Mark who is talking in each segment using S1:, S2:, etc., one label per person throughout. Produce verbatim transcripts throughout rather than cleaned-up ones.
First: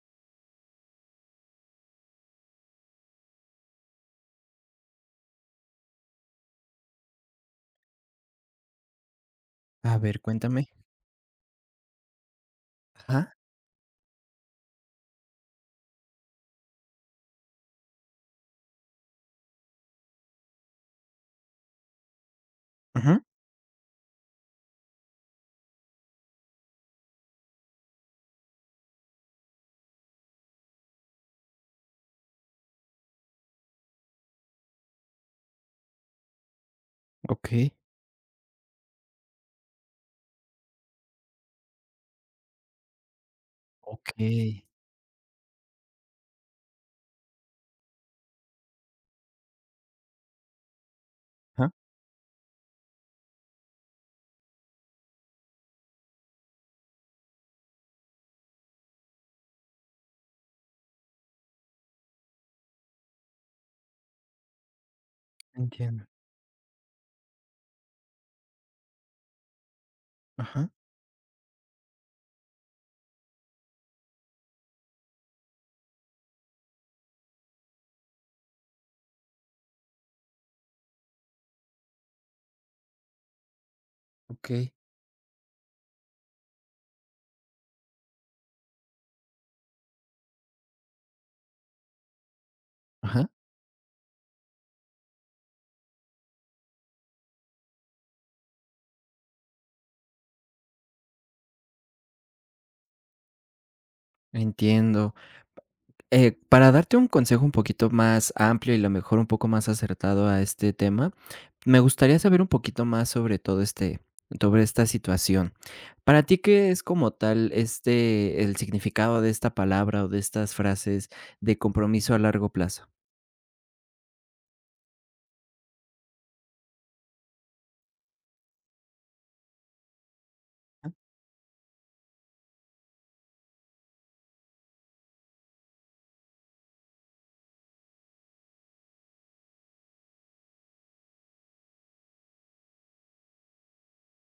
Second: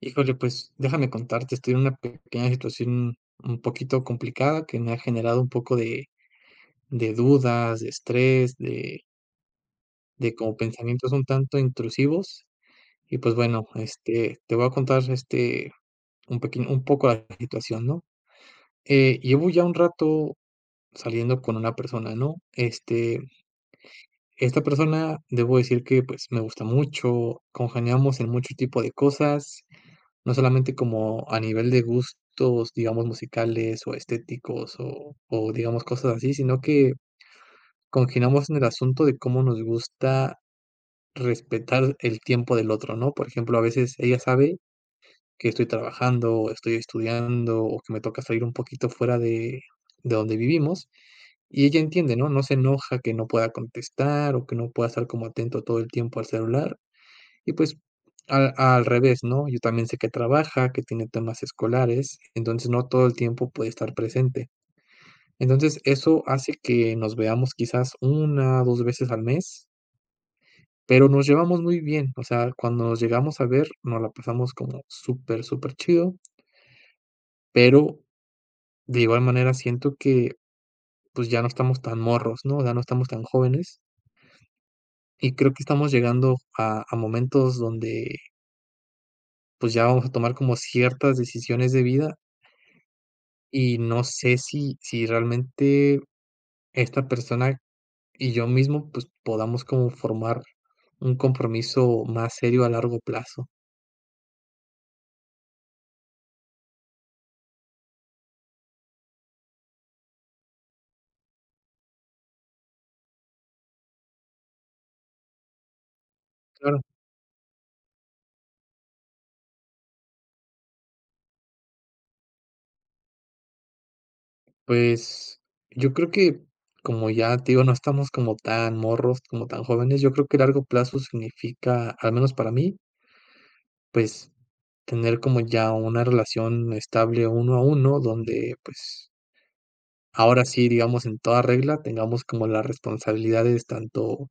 S1: Híjole, pues déjame contarte, estoy en una pequeña situación un poquito complicada que me ha generado un poco de, de dudas, de estrés, de,
S2: A ver,
S1: de como
S2: cuéntame.
S1: pensamientos un tanto intrusivos. Y pues
S2: Ajá,
S1: bueno, este, te voy a contar este, un pequeño, un poco la situación, ¿no? Eh, llevo ya un rato saliendo con una persona, ¿no? Este,
S2: ajá,
S1: esta persona, debo decir que pues me gusta mucho, congeniamos en mucho tipo de cosas. No solamente como a nivel de gustos, digamos, musicales o estéticos o o digamos cosas así, sino que
S2: okey.
S1: congeniamos en el asunto de cómo nos gusta respetar el tiempo del otro, ¿no? Por ejemplo, a veces ella
S2: Okey.
S1: sabe que estoy trabajando o estoy estudiando o que me toca salir un poquito fuera de de donde vivimos y
S2: Ajá.
S1: ella entiende, ¿no? No se enoja que no pueda contestar o que no pueda estar como atento todo el tiempo al celular. Y pues, al al revés, ¿no? Yo también sé que trabaja, que tiene temas escolares, entonces no todo el tiempo puede estar presente. Entonces,
S2: Entiendo.
S1: eso hace que nos veamos quizás una dos veces al mes,
S2: Ajá.
S1: pero nos llevamos muy bien. O sea, cuando nos llegamos a ver, nos la pasamos como súper, súper chido, pero de igual manera siento que, pues, ya no estamos tan morros, ¿no? Ya no estamos tan jóvenes,
S2: Okey.
S1: y creo que estamos llegando a a momentos donde, pues, ya vamos a tomar como ciertas decisiones de vida.
S2: Ajá,
S1: Y no sé si si realmente esta persona y yo mismo, pues, podamos como formar un compromiso más serio a largo plazo.
S2: entiendo. Eh, para darte un consejo un poquito más amplio y a lo mejor un poco más acertado a este tema, me gustaría saber un poquito más sobre todo este sobre esta situación. Para ti, ¿qué
S1: Claro,
S2: es como tal este el significado de esta palabra o de estas frases de compromiso a largo plazo?
S1: pues, yo creo que, como ya te digo, no estamos como tan morros, como tan jóvenes, yo creo que largo plazo significa, al menos para mí, pues, tener como ya una relación estable uno a uno, donde, pues, ahora sí, digamos, en toda regla, tengamos como las responsabilidades tanto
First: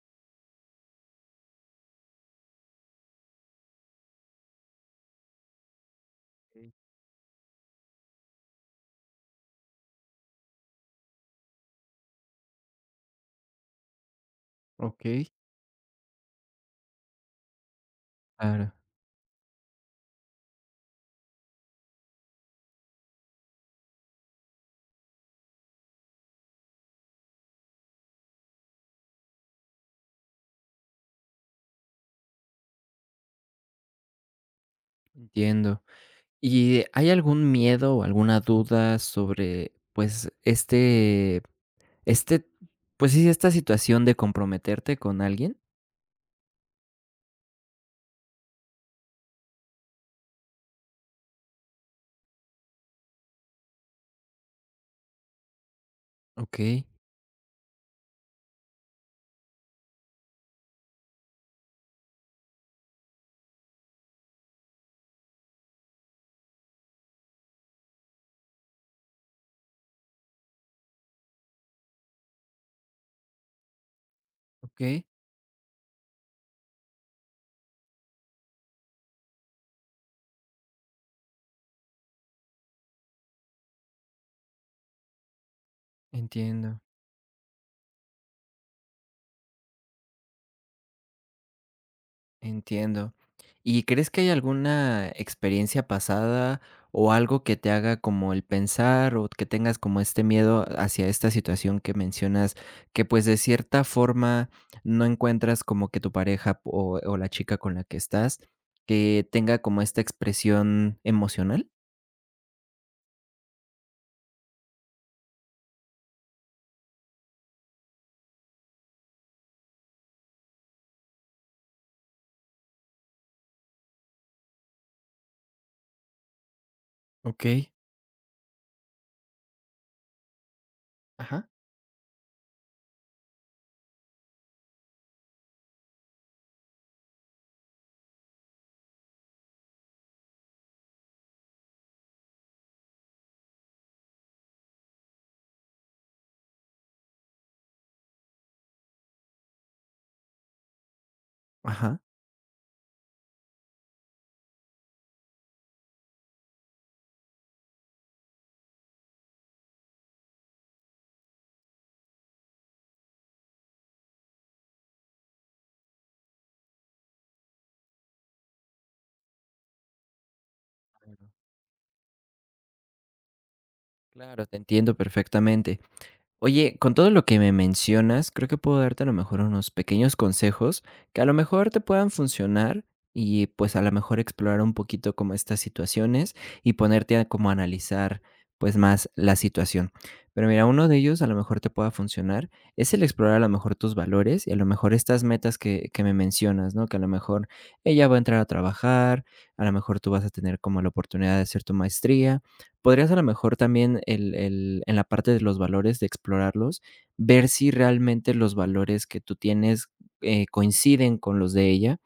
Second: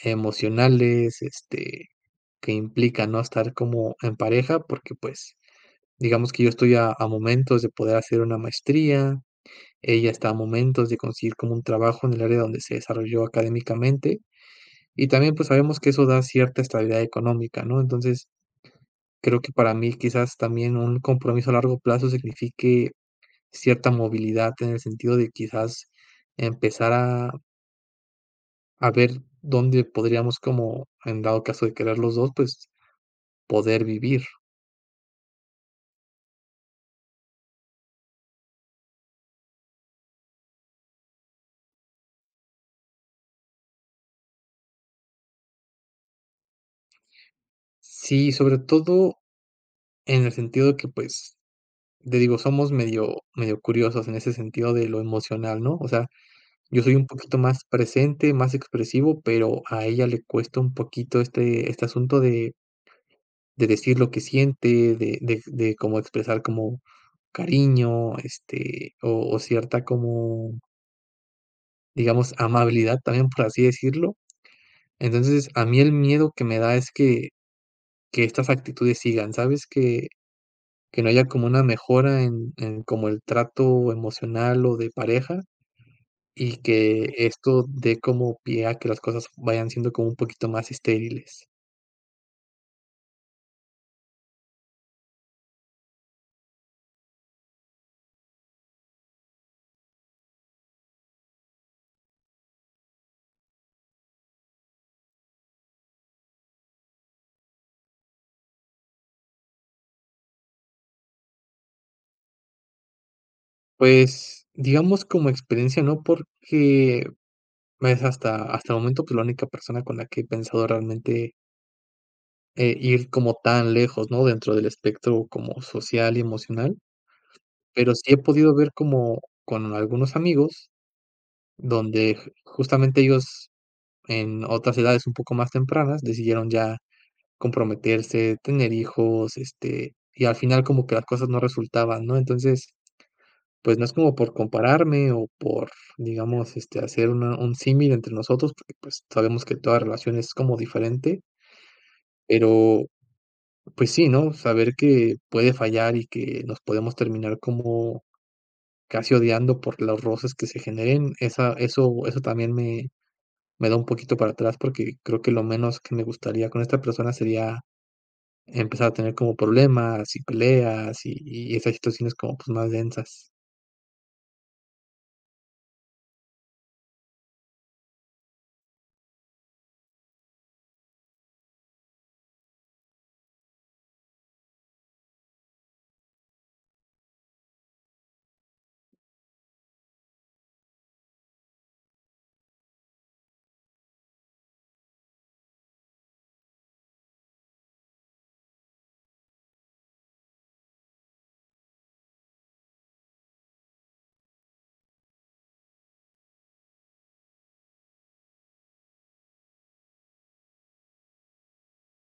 S1: emocionales, este, que implica, ¿no?, estar como en pareja, porque, pues, digamos que yo estoy a a momentos de poder hacer una maestría, ella está a momentos de conseguir como un trabajo en el área donde se desarrolló académicamente, y
S2: Okey.
S1: también, pues, sabemos que eso da cierta estabilidad económica, ¿no? Entonces,
S2: Claro,
S1: creo que para mí quizás también un compromiso a largo plazo signifique cierta movilidad en el sentido de quizás empezar a a ver dónde podríamos como, en dado caso de querer los dos, pues, poder vivir.
S2: entiendo. ¿Y hay algún miedo o alguna duda sobre, pues, este este, pues sí, esta situación de comprometerte con alguien?
S1: Sí, sobre todo en el sentido de que, pues, te digo, somos medio medio curiosos en ese sentido de lo emocional, ¿no? O sea, yo
S2: Okey,
S1: soy un poquito más presente, más expresivo, pero a ella le cuesta un poquito este este asunto de de decir lo que siente, de de de como expresar como cariño, este, o o cierta como, digamos, amabilidad también, por así decirlo.
S2: okey,
S1: Entonces, a mí el miedo que me da es que que estas actitudes sigan, ¿sabes? Que Que no haya como una mejora en en como el trato emocional o de pareja, y
S2: entiendo.
S1: que esto dé como pie a que las cosas vayan siendo como un poquito más estériles.
S2: Entiendo. ¿Y crees que hay alguna experiencia pasada o algo que te haga como el pensar o que tengas como este miedo hacia esta situación que mencionas, que pues de cierta forma no encuentras como que tu pareja o, o la chica con la que estás, que tenga como esta expresión emocional?
S1: Pues, digamos como experiencia, no, porque es hasta hasta el momento, pues, la única persona con la que he pensado realmente, eh, ir como tan lejos, ¿no? Dentro del espectro como social y emocional,
S2: Ok.
S1: pero sí he podido ver como con algunos amigos,
S2: Ajá.
S1: donde ju- justamente ellos en otras edades un poco más tempranas decidieron ya comprometerse, tener hijos, este, y al final como que las cosas no resultaban, ¿no? Entonces, pues no es como por compararme o por, digamos, este, hacer una- un símil entre nosotros, porque pues sabemos que toda relación es como diferente,
S2: Ajá.
S1: pero pues sí, ¿no? Saber que puede fallar y que nos podemos terminar como casi odiando por los roces que se generen, esa, eso, eso también me, me da un poquito para atrás porque creo que lo menos que me gustaría con esta persona sería empezar a tener como problemas y peleas y
S2: Claro,
S1: y esas situaciones como, pues, más densas.
S2: claro, te entiendo perfectamente. Oye, con todo lo que me mencionas, creo que puedo darte a lo mejor unos pequeños consejos que a lo mejor te puedan funcionar y pues a lo mejor explorar un poquito como estas situaciones y ponerte a como analizar pues más la situación. Pero mira, uno de ellos a lo mejor te pueda funcionar es el explorar a lo mejor tus valores y a lo mejor estas metas que, que me mencionas, ¿no? Que a lo mejor ella va a entrar a trabajar, a lo mejor tú vas a tener como la oportunidad de hacer tu maestría, podrías a lo mejor también el el en la parte de los valores, de explorarlos, ver si realmente los valores que tú tienes, eh, coinciden con los de ella,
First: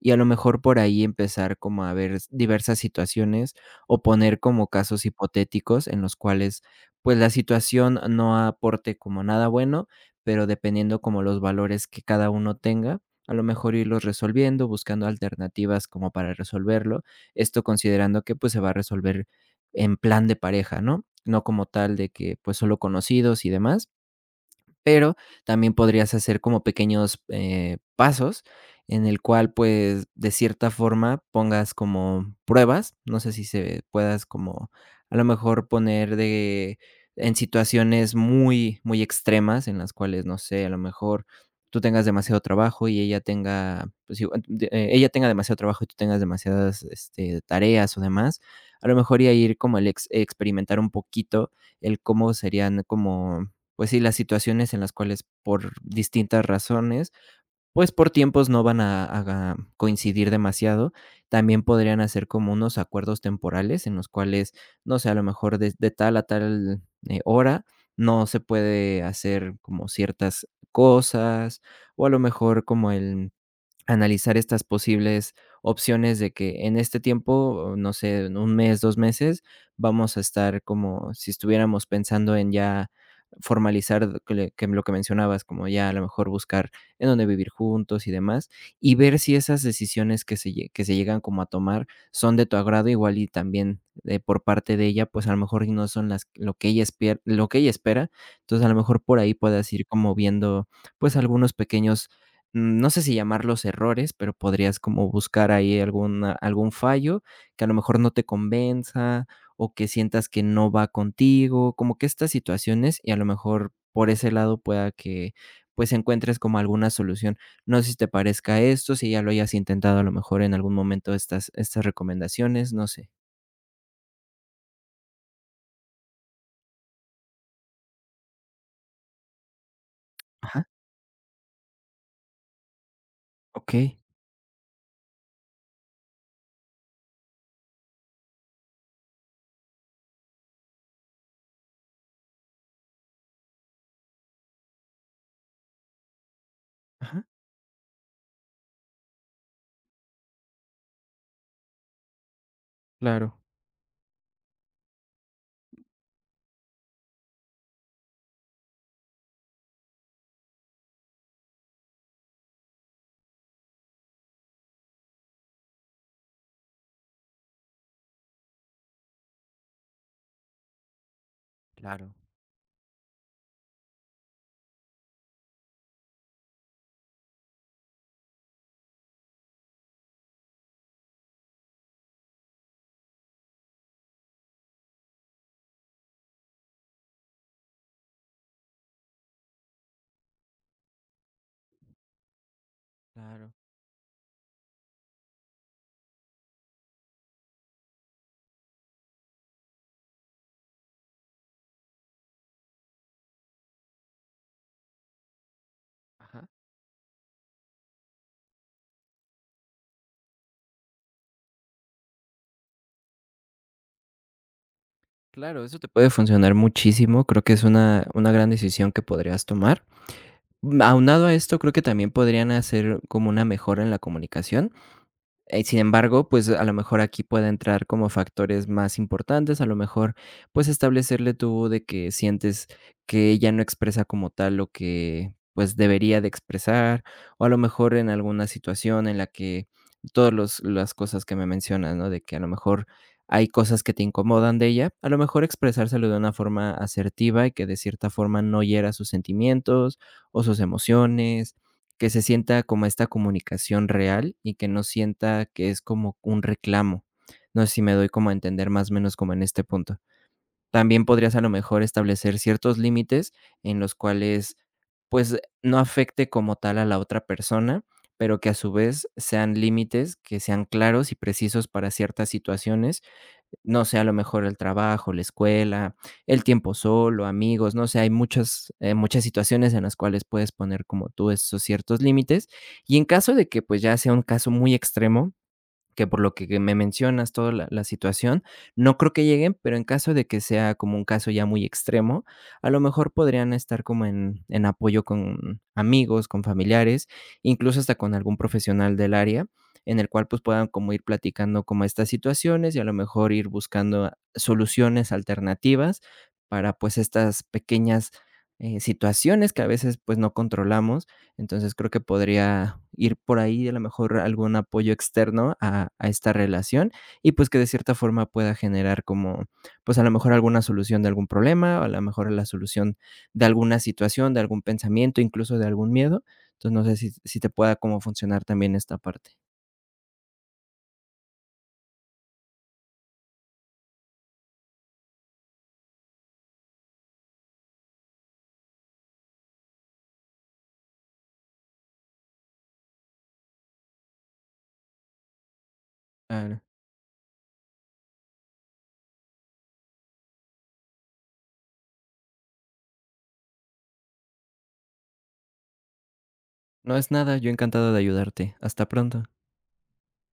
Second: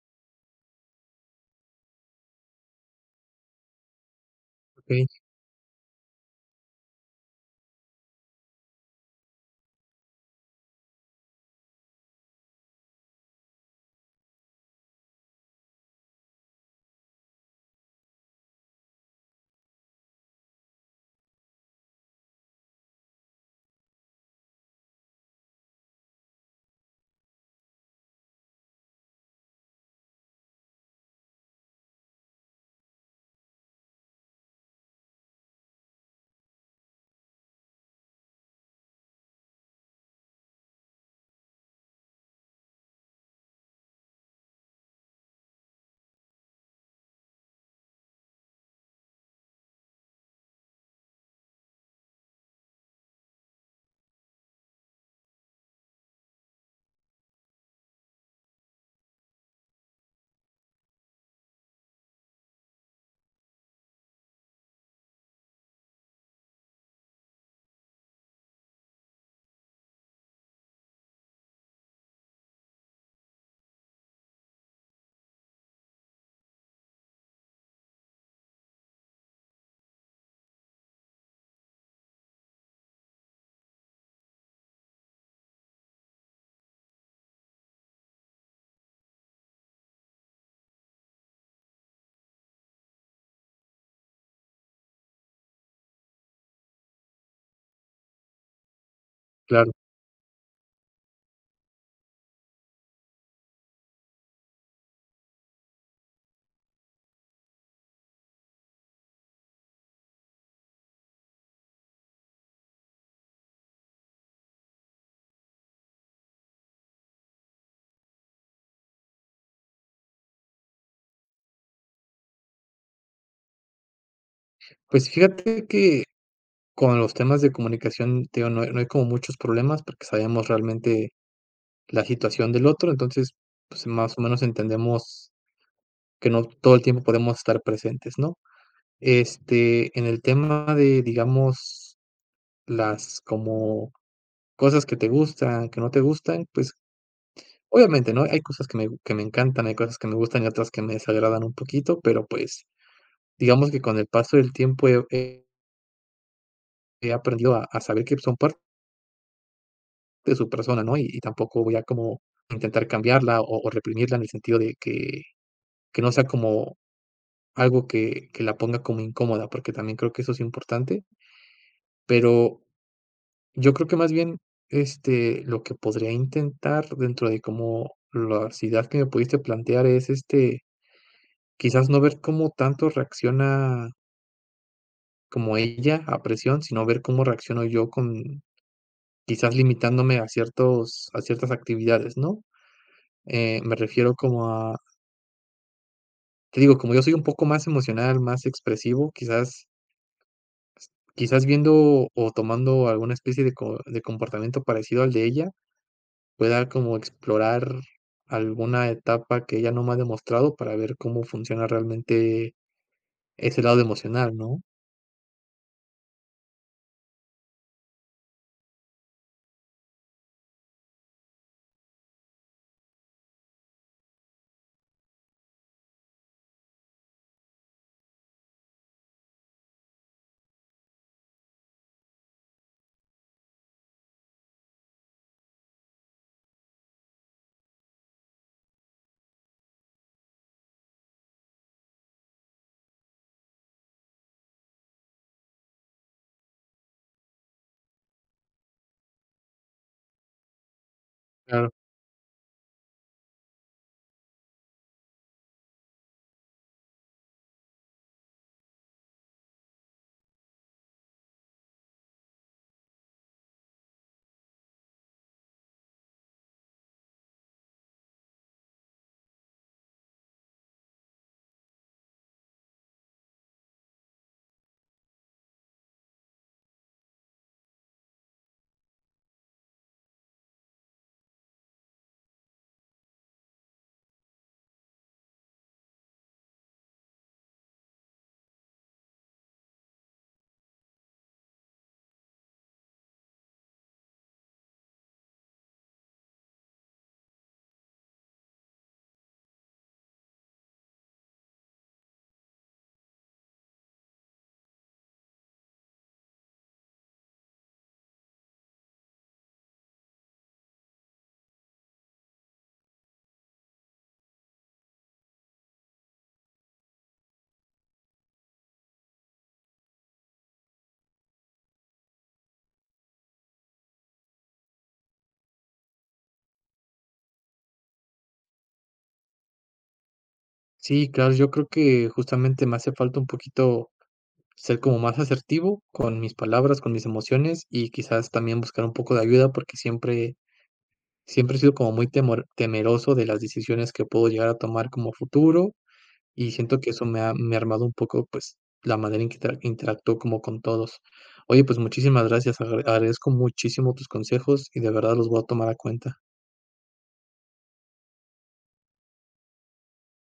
S2: y a lo mejor por ahí empezar como a ver diversas situaciones, o poner como casos
S1: Okey,
S2: hipotéticos en los cuales, pues, la situación no aporte como nada bueno, pero dependiendo como los valores que cada uno tenga, a lo mejor irlos resolviendo, buscando alternativas como para resolverlo. Esto considerando que, pues, se va a resolver en plan de pareja, ¿no? No como tal de que, pues, solo conocidos y demás, pero también podrías hacer como pequeños eh, pasos en el cual, pues, de cierta forma pongas como pruebas, no sé si se puedas como a lo mejor poner de en situaciones muy, muy extremas en las cuales, no sé, a lo mejor tú tengas demasiado trabajo y ella tenga, pues, igual, de- eh, ella tenga demasiado trabajo y tú tengas demasiadas este, tareas o demás, a lo mejor y ahí ir como el ex- experimentar un poquito el cómo serían como pues sí, las situaciones en las cuales por distintas razones, pues por tiempos no van a, a a coincidir demasiado. También podrían hacer como unos acuerdos temporales en los cuales, no sé, a lo mejor de, de tal a tal eh, hora no se puede hacer como ciertas cosas o a lo mejor como el analizar estas posibles opciones de que en este tiempo, no sé, en un mes, dos meses, vamos a estar como si estuviéramos pensando en ya formalizar que le que lo que mencionabas, como ya a lo mejor buscar en dónde vivir juntos y demás, y ver si esas decisiones que se lle que se llegan como a tomar son de tu agrado, igual y también, de por parte de ella, pues, a lo mejor y no son las lo que ella espier lo que ella espera. Entonces, a lo mejor por ahí puedas
S1: claro.
S2: ir como viendo, pues, algunos pequeños mm, no sé si llamarlos errores, pero podrías como buscar ahí alguna algún fallo que a lo mejor no te convenza o que sientas que no va contigo, como que estas situaciones y a lo mejor por ese lado pueda que, pues, encuentres como alguna solución. No sé si te parezca esto, si ya lo hayas intentado a lo mejor en algún momento estas estas recomendaciones, no sé.
S1: Pues, fíjate que con los temas de comunicación, te digo, no hay no hay como muchos problemas porque sabemos
S2: Ajá,
S1: realmente la situación del otro, entonces, pues,
S2: okey,
S1: más o menos entendemos que no todo el tiempo podemos estar presentes, ¿no? Este, en el tema de, digamos, las como cosas que te gustan, que no te gustan, pues,
S2: ajá,
S1: obviamente, ¿no? Hay cosas que me que me encantan, hay cosas que me gustan y otras que me desagradan un poquito, pero, pues,
S2: claro,
S1: digamos que con el paso del tiempo he he he aprendido a a saber que son parte de su persona, ¿no? Y y tampoco voy a como intentar cambiarla o o reprimirla en el sentido de que que no sea como algo que que la ponga como incómoda, porque también creo que eso es importante,
S2: claro,
S1: pero yo creo que más bien, este, lo que podría intentar dentro de como la ciudad que me pudiste plantear es, este, quizás no ver cómo tanto reacciona como ella a presión, sino ver cómo reacciono yo con quizás limitándome a ciertos a ciertas actividades, ¿no?
S2: claro,
S1: Eh, me refiero como a te digo, como yo soy un poco más emocional, más expresivo, quizás quizás viendo o tomando alguna especie de co de comportamiento parecido al de ella,
S2: ajá,
S1: pueda como explorar alguna etapa que ella no me ha demostrado para ver cómo funciona realmente ese lado emocional, ¿no?
S2: claro, eso te puede funcionar muchísimo, creo que es una una gran decisión que podrías tomar. Aunado a esto, creo que también podrían hacer como una mejora en la comunicación, eh, sin embargo, pues, a lo mejor aquí puede entrar como factores más importantes, a lo mejor, pues, establecerle tú de que sientes que ella no expresa como tal lo que, pues, debería de expresar, o a lo mejor en alguna situación en la que todas las cosas que me mencionas, ¿no? De que a lo mejor hay cosas que te incomodan de ella, a lo mejor expresárselo de una forma asertiva y que de cierta forma no hiera sus sentimientos o sus emociones,
S1: Claro.
S2: que se sienta como esta comunicación real y que no sienta que es como un reclamo. No sé si me doy como a entender más o menos como en este punto. También podrías a lo mejor establecer ciertos límites en los cuales, pues, no afecte como tal a la otra persona, pero que a su vez sean límites que sean claros y precisos para ciertas situaciones, no sé, a lo mejor el trabajo, la escuela, el tiempo solo, amigos, no sé, hay muchas, eh, muchas situaciones en las cuales puedes poner como tú esos ciertos límites. Y en caso de que pues ya sea un caso muy extremo, que por lo que que me mencionas toda la la situación, no creo que lleguen, pero en caso de que sea como un caso ya muy extremo, a lo mejor podrían estar como en en apoyo con amigos, con familiares, incluso hasta con algún profesional del área, en el cual, pues, puedan como ir platicando como estas situaciones y a lo mejor ir buscando soluciones alternativas para, pues, estas pequeñas, eh, situaciones que a veces, pues, no controlamos, entonces, creo que podría ir por ahí, a lo mejor, algún apoyo externo a a esta relación y, pues, que de cierta forma pueda generar como, pues, a lo mejor alguna solución de algún problema, o a lo mejor la solución de alguna situación, de algún pensamiento, incluso de algún miedo. Entonces, no sé si si te pueda como funcionar también esta parte.
S1: Sí, claro, yo creo que justamente me hace falta un poquito ser como más asertivo con mis palabras, con mis emociones y quizás también buscar un poco de ayuda porque siempre, siempre he sido como muy temor- temeroso de las decisiones que puedo llegar a tomar como futuro y
S2: Claro.
S1: siento que eso me ha, me ha armado un poco pues la manera en que inter- interactúo como con todos. Oye, pues muchísimas gracias, agra- agradezco muchísimo tus consejos y de verdad los voy a tomar a cuenta.
S2: No es nada, yo encantado de ayudarte. Hasta pronto.